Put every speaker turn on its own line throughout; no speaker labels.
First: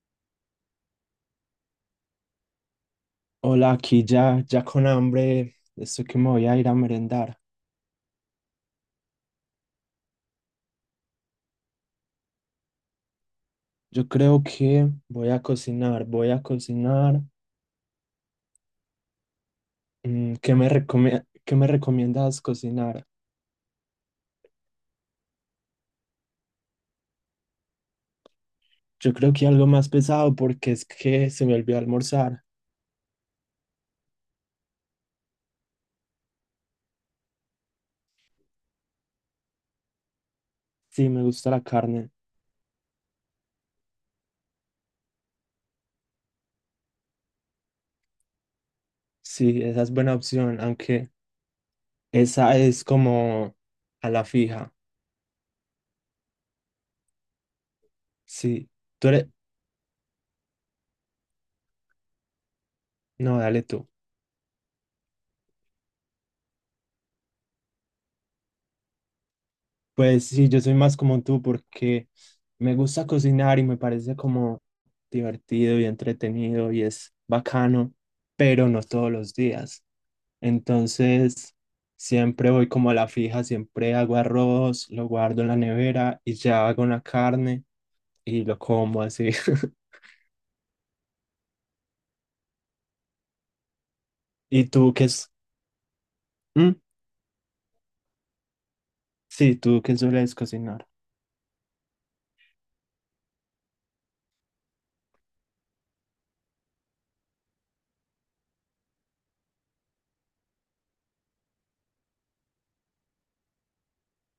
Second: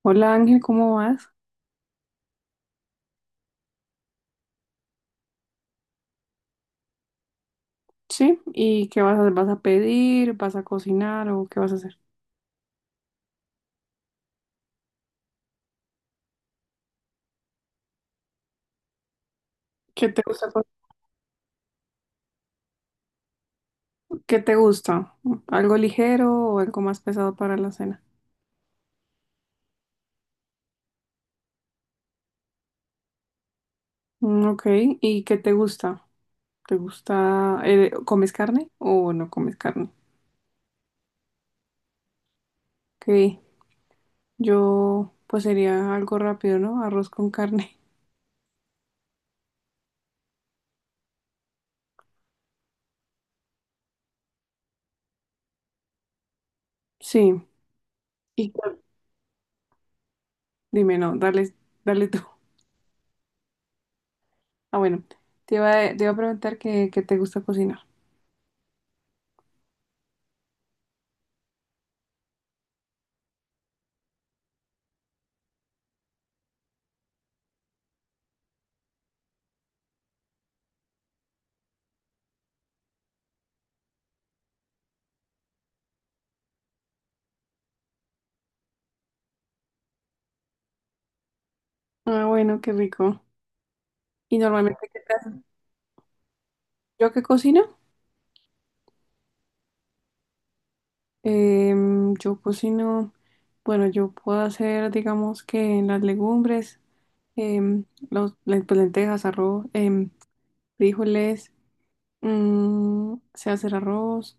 Hola Ángel, ¿cómo vas?
Hola, aquí ya, ya con hambre, estoy que me voy a ir a merendar.
Sí, ¿y qué vas a hacer? ¿Vas a pedir? ¿Vas a cocinar o qué vas a hacer?
Yo creo que voy a cocinar, voy a cocinar.
¿Qué te gusta?
¿Qué me recome- qué me recomiendas cocinar?
¿Qué te gusta? ¿Algo ligero o algo más pesado para la cena?
Yo creo que algo más pesado porque es que se me olvidó almorzar.
Mm, ok. ¿Y qué te gusta? ¿Te gusta, comes carne o no comes carne?
Sí, me gusta la carne.
Ok, yo pues sería algo rápido, ¿no? Arroz con carne.
Sí, esa es buena opción, aunque esa es como a la fija.
Sí, y
Sí, tú eres.
dime, no, dale, dale tú.
No, dale tú.
Ah, bueno, te iba a preguntar qué te gusta cocinar.
Pues sí, yo soy más como tú porque me gusta cocinar y me parece como divertido y entretenido y es bacano, pero no todos los días. Entonces, siempre voy como a la fija, siempre hago arroz, lo guardo en la nevera y ya hago una carne y lo como así.
Ah, bueno, qué rico. Y
¿Y
normalmente,
tú
¿qué
qué
te
es?
haces?
¿Mm?
¿Yo qué cocino?
Sí, tú qué sueles cocinar.
Yo cocino, bueno, yo puedo hacer, digamos que las legumbres, em, pues, lentejas, arroz, frijoles, sé hacer arroz,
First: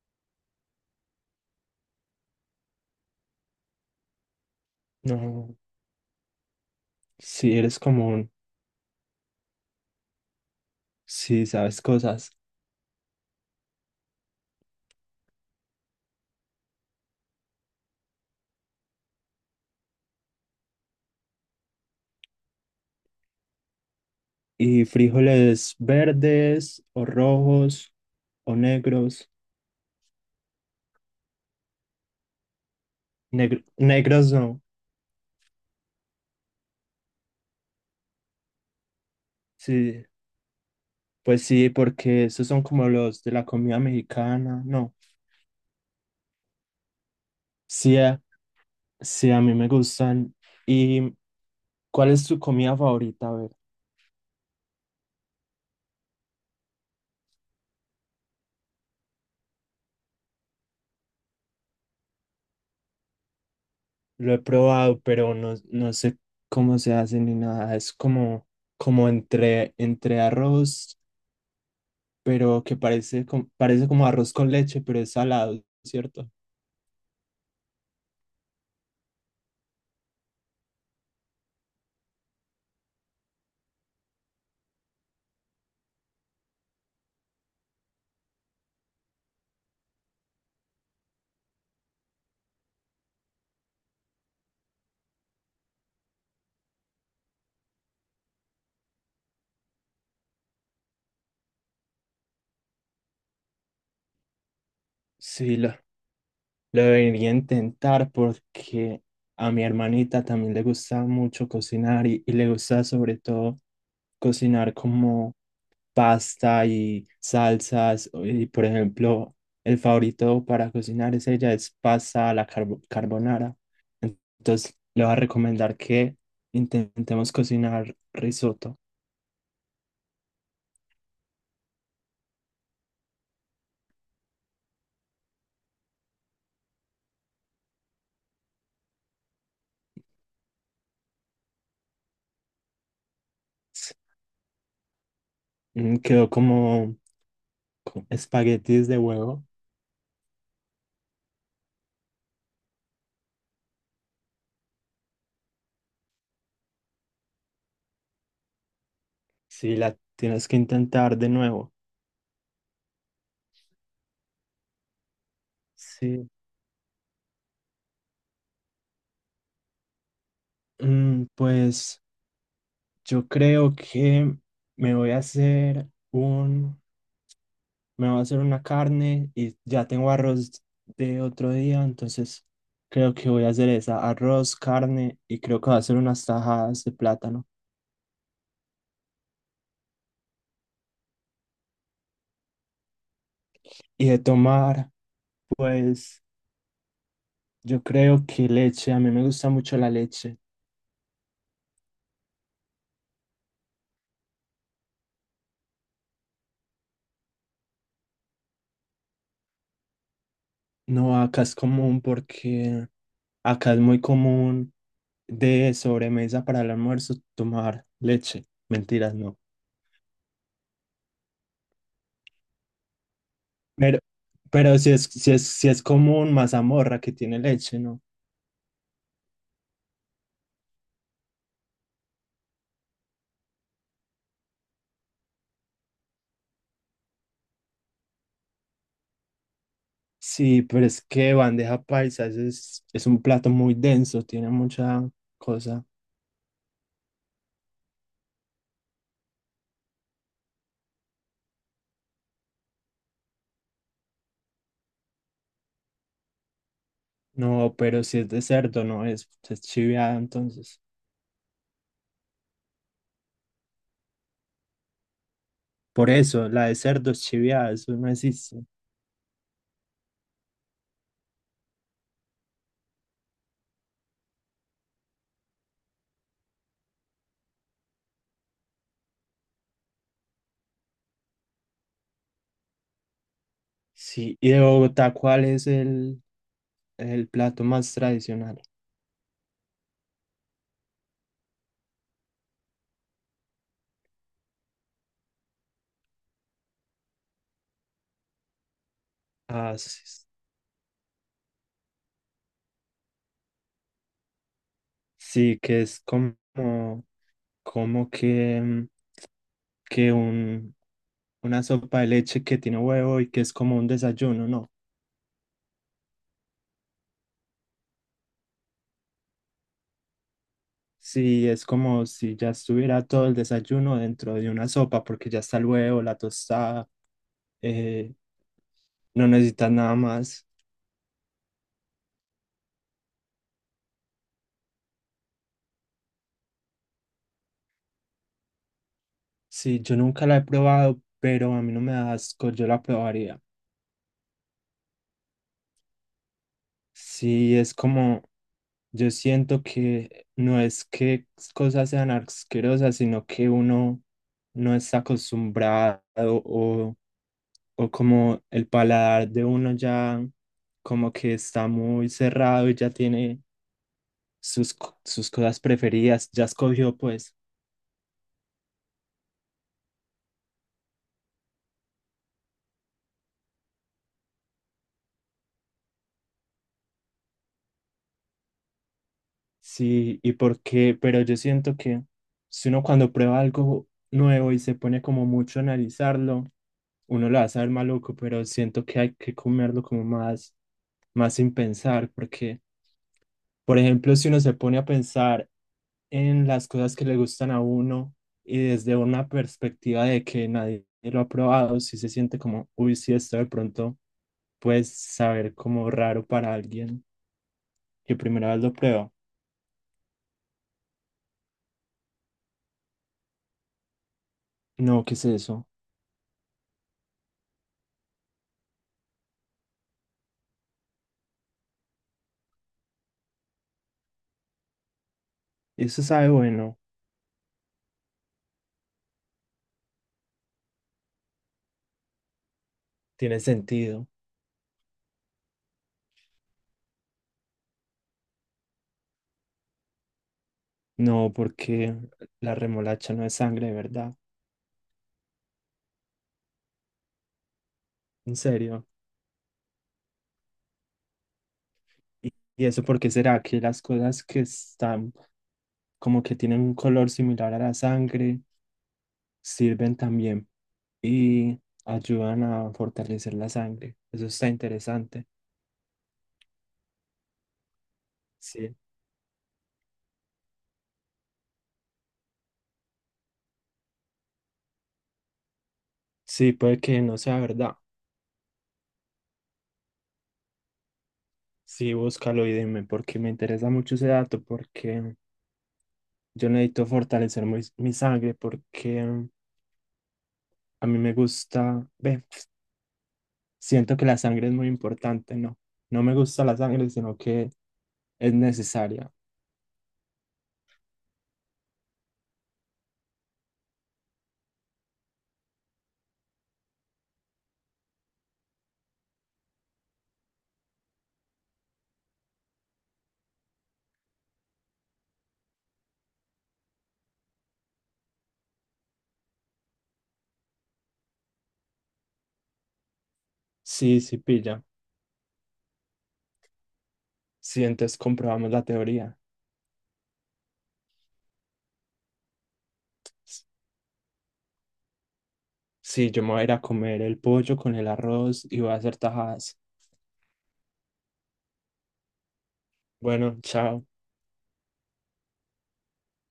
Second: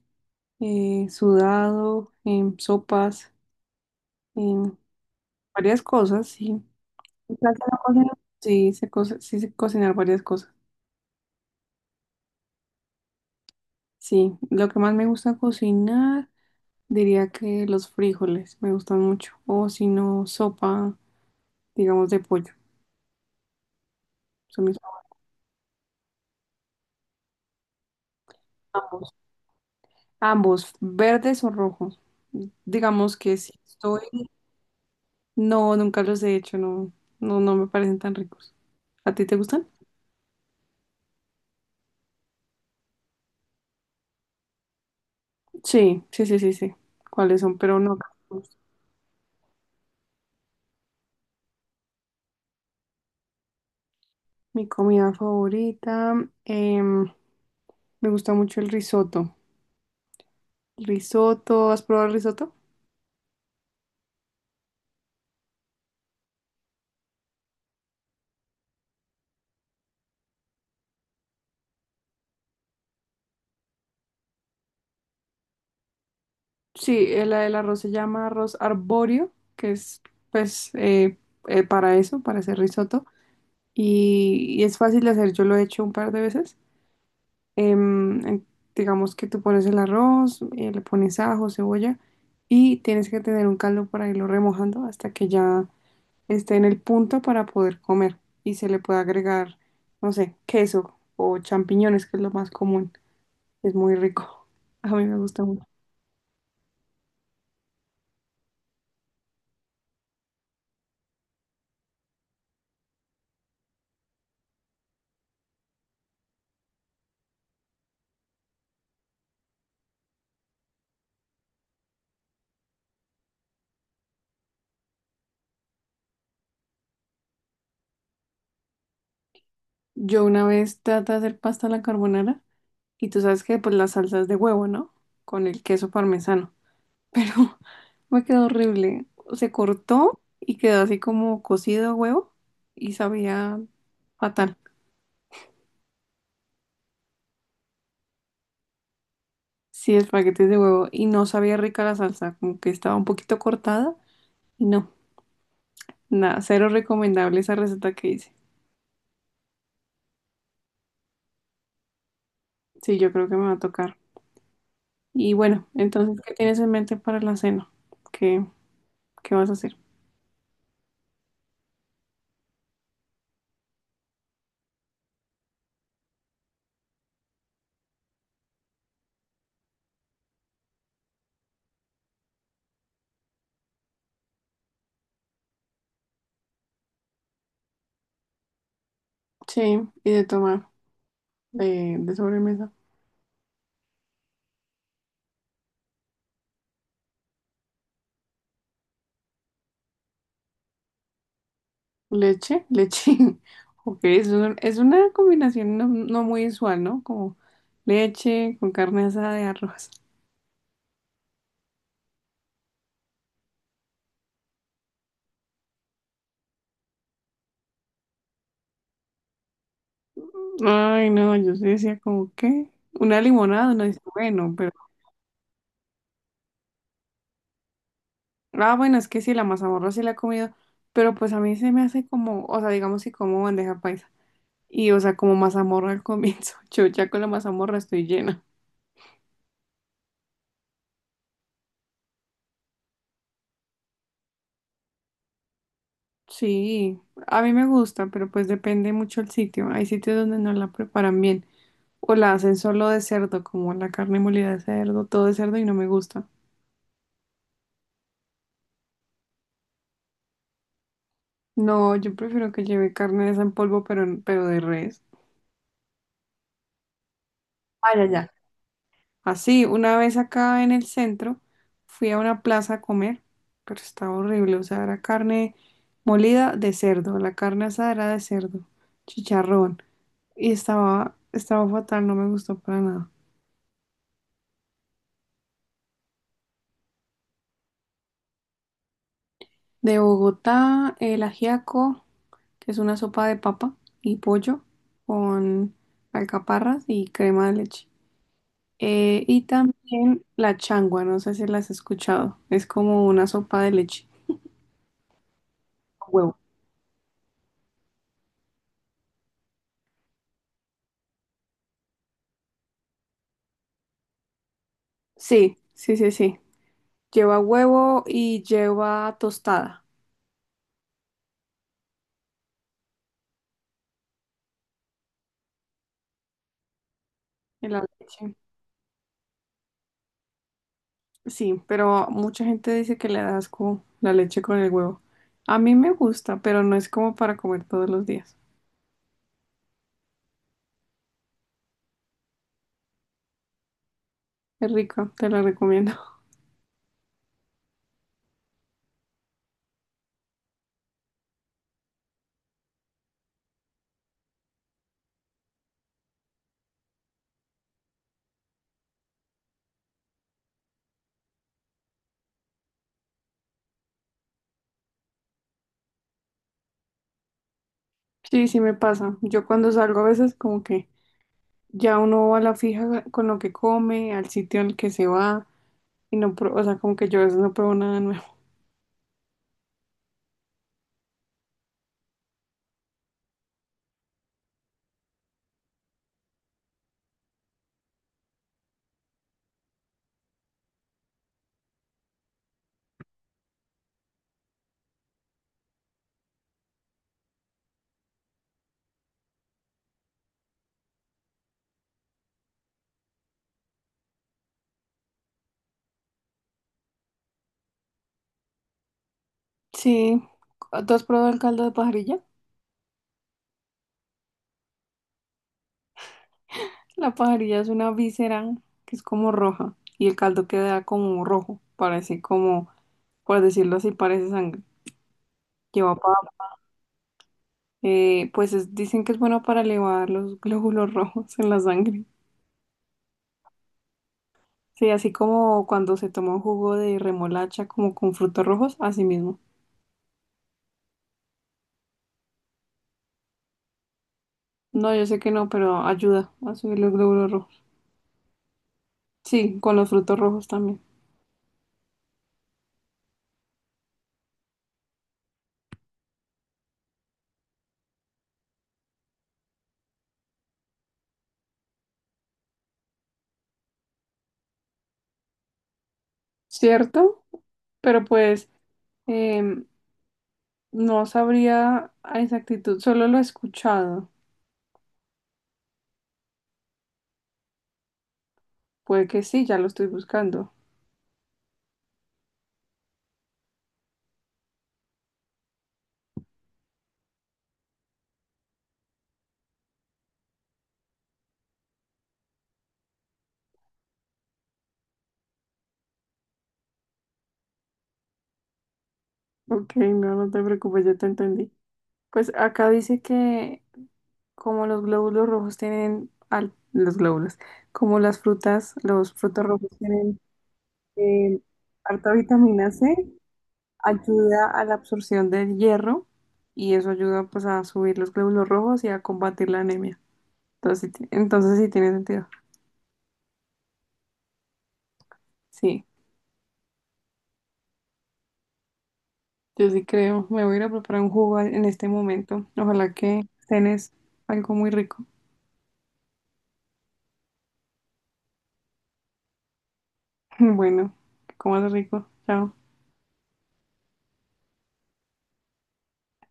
sudado, sopas, em,
No,
varias cosas, sí. En
si
casa no
eres
cocino.
común,
Sí, sí sé cocinar varias cosas.
si sabes cosas.
Sí, lo que más me gusta cocinar, diría que los frijoles me gustan mucho. O si no, sopa, digamos, de pollo. Son mis
¿Y frijoles verdes o rojos? O negros.
ambos, verdes o rojos. Digamos que si
Negr-
estoy,
negros no.
no, nunca los he hecho, no, no, no me parecen tan ricos. ¿A ti te gustan?
Sí, pues sí, porque esos son como los de la comida mexicana. No.
Sí, sí, sí, sí, sí. ¿Cuáles son? Pero no.
Sí, a- sí, a mí me gustan. ¿Y cuál es tu comida favorita? A ver,
Mi comida favorita, em, me gusta mucho el risotto. ¿Risotto? ¿Has probado el risotto?
lo he probado, pero no, no sé cómo se hace ni nada. Es como entre arroz, pero que parece como arroz con leche, pero es salado, ¿cierto?
Sí, el arroz se llama arroz arbóreo, que es pues para eso, para hacer risotto. Y es fácil de hacer, yo lo he hecho un par de veces. Em, en- digamos que tú pones el arroz, le pones ajo, cebolla y tienes que tener un caldo para irlo remojando hasta que ya esté en el punto para poder comer. Y se le puede agregar, no sé, queso o champiñones, que es lo más común. Es muy rico. A mí me gusta
Sí,
mucho.
lo debería intentar porque a mi hermanita también le gusta mucho cocinar y le gusta sobre todo cocinar como pasta y salsas. Y por ejemplo, el favorito para cocinar es ella, es pasta a la carbonara. Entonces, le voy a recomendar que intentemos cocinar risotto.
Yo una vez traté de hacer pasta a la carbonara. Y tú sabes que pues las salsas de huevo, ¿no? Con el queso parmesano. Pero me quedó horrible. Se cortó y quedó así como cocido a huevo y sabía fatal.
Quedó como espaguetis de huevo.
Sí, espaguetis de huevo y no sabía rica la salsa, como que estaba un poquito cortada y no, nada, cero recomendable esa receta que hice.
Sí, la tienes que intentar de nuevo.
Sí, yo creo que me va a tocar. Y bueno, entonces,
Sí.
¿qué tienes en mente para la cena? ¿Qué, qué vas a hacer?
Pues yo creo que me voy a hacer un, me voy a hacer una carne y ya tengo arroz de otro día, entonces creo que voy a hacer esa, arroz, carne y creo que voy a hacer unas tajadas de plátano.
Sí, y de tomar, de sobremesa.
Y de tomar, pues yo creo que leche, a mí me gusta mucho la leche.
Leche, leche. Ok, es una combinación no, no muy usual, ¿no? Como leche con carne asada de arroz.
No, acá es común porque acá es muy común de sobremesa para el almuerzo tomar leche. Mentiras, no.
Ay, no, yo sí decía como, ¿qué? Una limonada, uno dice,
Pero,
bueno, pero.
pero si es como un mazamorra que tiene leche, ¿no?
Ah, bueno, es que sí, la mazamorra sí la he comido, pero pues a mí se me hace como, o sea, digamos si como bandeja paisa. Y, o sea, como mazamorra al comienzo. Yo ya con la mazamorra estoy llena.
Sí, pero es que bandeja paisa es un plato muy denso, tiene mucha cosa.
Sí, a mí me gusta, pero pues depende mucho el sitio. Hay sitios donde no la preparan bien. O la hacen solo de cerdo, como la carne molida de cerdo, todo de cerdo y no me gusta.
No, pero si es de cerdo, no es chiviada, entonces.
No, yo prefiero que lleve carne de esa en polvo, pero de res.
Por eso, la de cerdo es chiviada, eso
Ah, ya,
no
ya.
existe.
Así, una vez acá en el centro, fui a una plaza a comer, pero estaba horrible. O sea, era carne molida de cerdo, la carne asada era de cerdo, chicharrón. Y estaba fatal, no me gustó para nada.
Sí, y de Bogotá, ¿cuál es el plato más tradicional?
De Bogotá, el ajiaco. Que es una sopa de papa y pollo con alcaparras y crema de leche. Y
Ah, sí,
también la changua, no sé si las has escuchado. Es como una sopa de leche.
sí, que es
Con
como,
huevo.
como que, que una sopa de leche que tiene huevo y que es como un desayuno, no.
Sí, sí, sí, sí. Lleva huevo y lleva tostada
Sí, es como si ya estuviera todo el desayuno dentro de una sopa, porque ya está el huevo, la tostada,
en la
eh,
leche.
no necesitas nada más.
Sí, pero mucha gente dice que le da asco la leche con el huevo. A mí me gusta, pero no es como para comer todos los días.
Sí, yo nunca la he probado, pero a mí no me da asco, yo la probaría.
Es rico, te lo recomiendo.
Sí, es como, yo siento que no es que cosas sean asquerosas, sino que uno no está acostumbrado o como el paladar de uno ya como que está muy cerrado y ya tiene sus cosas preferidas, ya escogió pues,
Sí, sí me pasa. Yo cuando salgo a veces como que ya uno va a la fija con lo que come, al sitio al que se va, y no, o sea, como que yo a veces no pruebo nada nuevo.
sí, y por qué, pero yo siento que si uno cuando prueba algo nuevo y se pone como mucho a analizarlo, uno lo va a saber maluco, pero siento que hay que comerlo como más, más sin pensar, porque, por ejemplo, si uno se pone a pensar en las cosas que le gustan a uno y desde una perspectiva de que nadie lo ha probado, si se siente como, uy, si esto de pronto puede saber como raro para alguien que primera vez lo prueba.
Sí, ¿tú has probado el caldo de pajarilla?
No, ¿qué es eso?
La pajarilla es una víscera que es como roja, y el caldo queda como rojo, parece como, por decirlo así, parece sangre. Lleva
Eso sabe
papa,
bueno,
pues dicen que es bueno para elevar los glóbulos rojos en la sangre.
tiene sentido.
Sí, así como cuando se toma un jugo de remolacha como con frutos rojos, así mismo.
No, porque la remolacha no es sangre, de ¿verdad?
No, yo sé que no, pero ayuda a subir los glóbulos rojos.
En serio.
Sí, con los frutos rojos también.
¿Y eso por qué será que las cosas que están como que tienen un color similar a la sangre sirven también y ayudan a fortalecer la sangre? Eso está interesante.
¿Cierto? Pero pues
Sí,
em, no sabría a exactitud, solo lo he escuchado.
sí, puede que no sea verdad.
Puede que sí, ya lo estoy buscando.
Sí, búscalo y dime, porque me interesa mucho ese dato, porque yo necesito fortalecer mi sangre, porque a mí me gusta, ve, siento que la sangre es muy importante, ¿no? No me gusta la sangre, sino que es necesaria.
Ok, no, no te preocupes, yo te entendí. Pues acá dice que como los glóbulos rojos tienen, los glóbulos, como las frutas, los frutos rojos tienen em, harta vitamina C, ayuda a la absorción del hierro y eso ayuda pues a subir los glóbulos rojos y a combatir la anemia. Entonces, entonces sí tiene sentido.
Sí, sí, pilla.
Sí,
Sí, entonces comprobamos la teoría.
yo sí creo. Me voy a ir a preparar un jugo en este momento. Ojalá que cenes algo muy rico.
Sí, yo me voy a ir a comer el pollo con el arroz y voy a hacer tajadas.
Bueno, que comas rico. Chao.
Bueno, chao.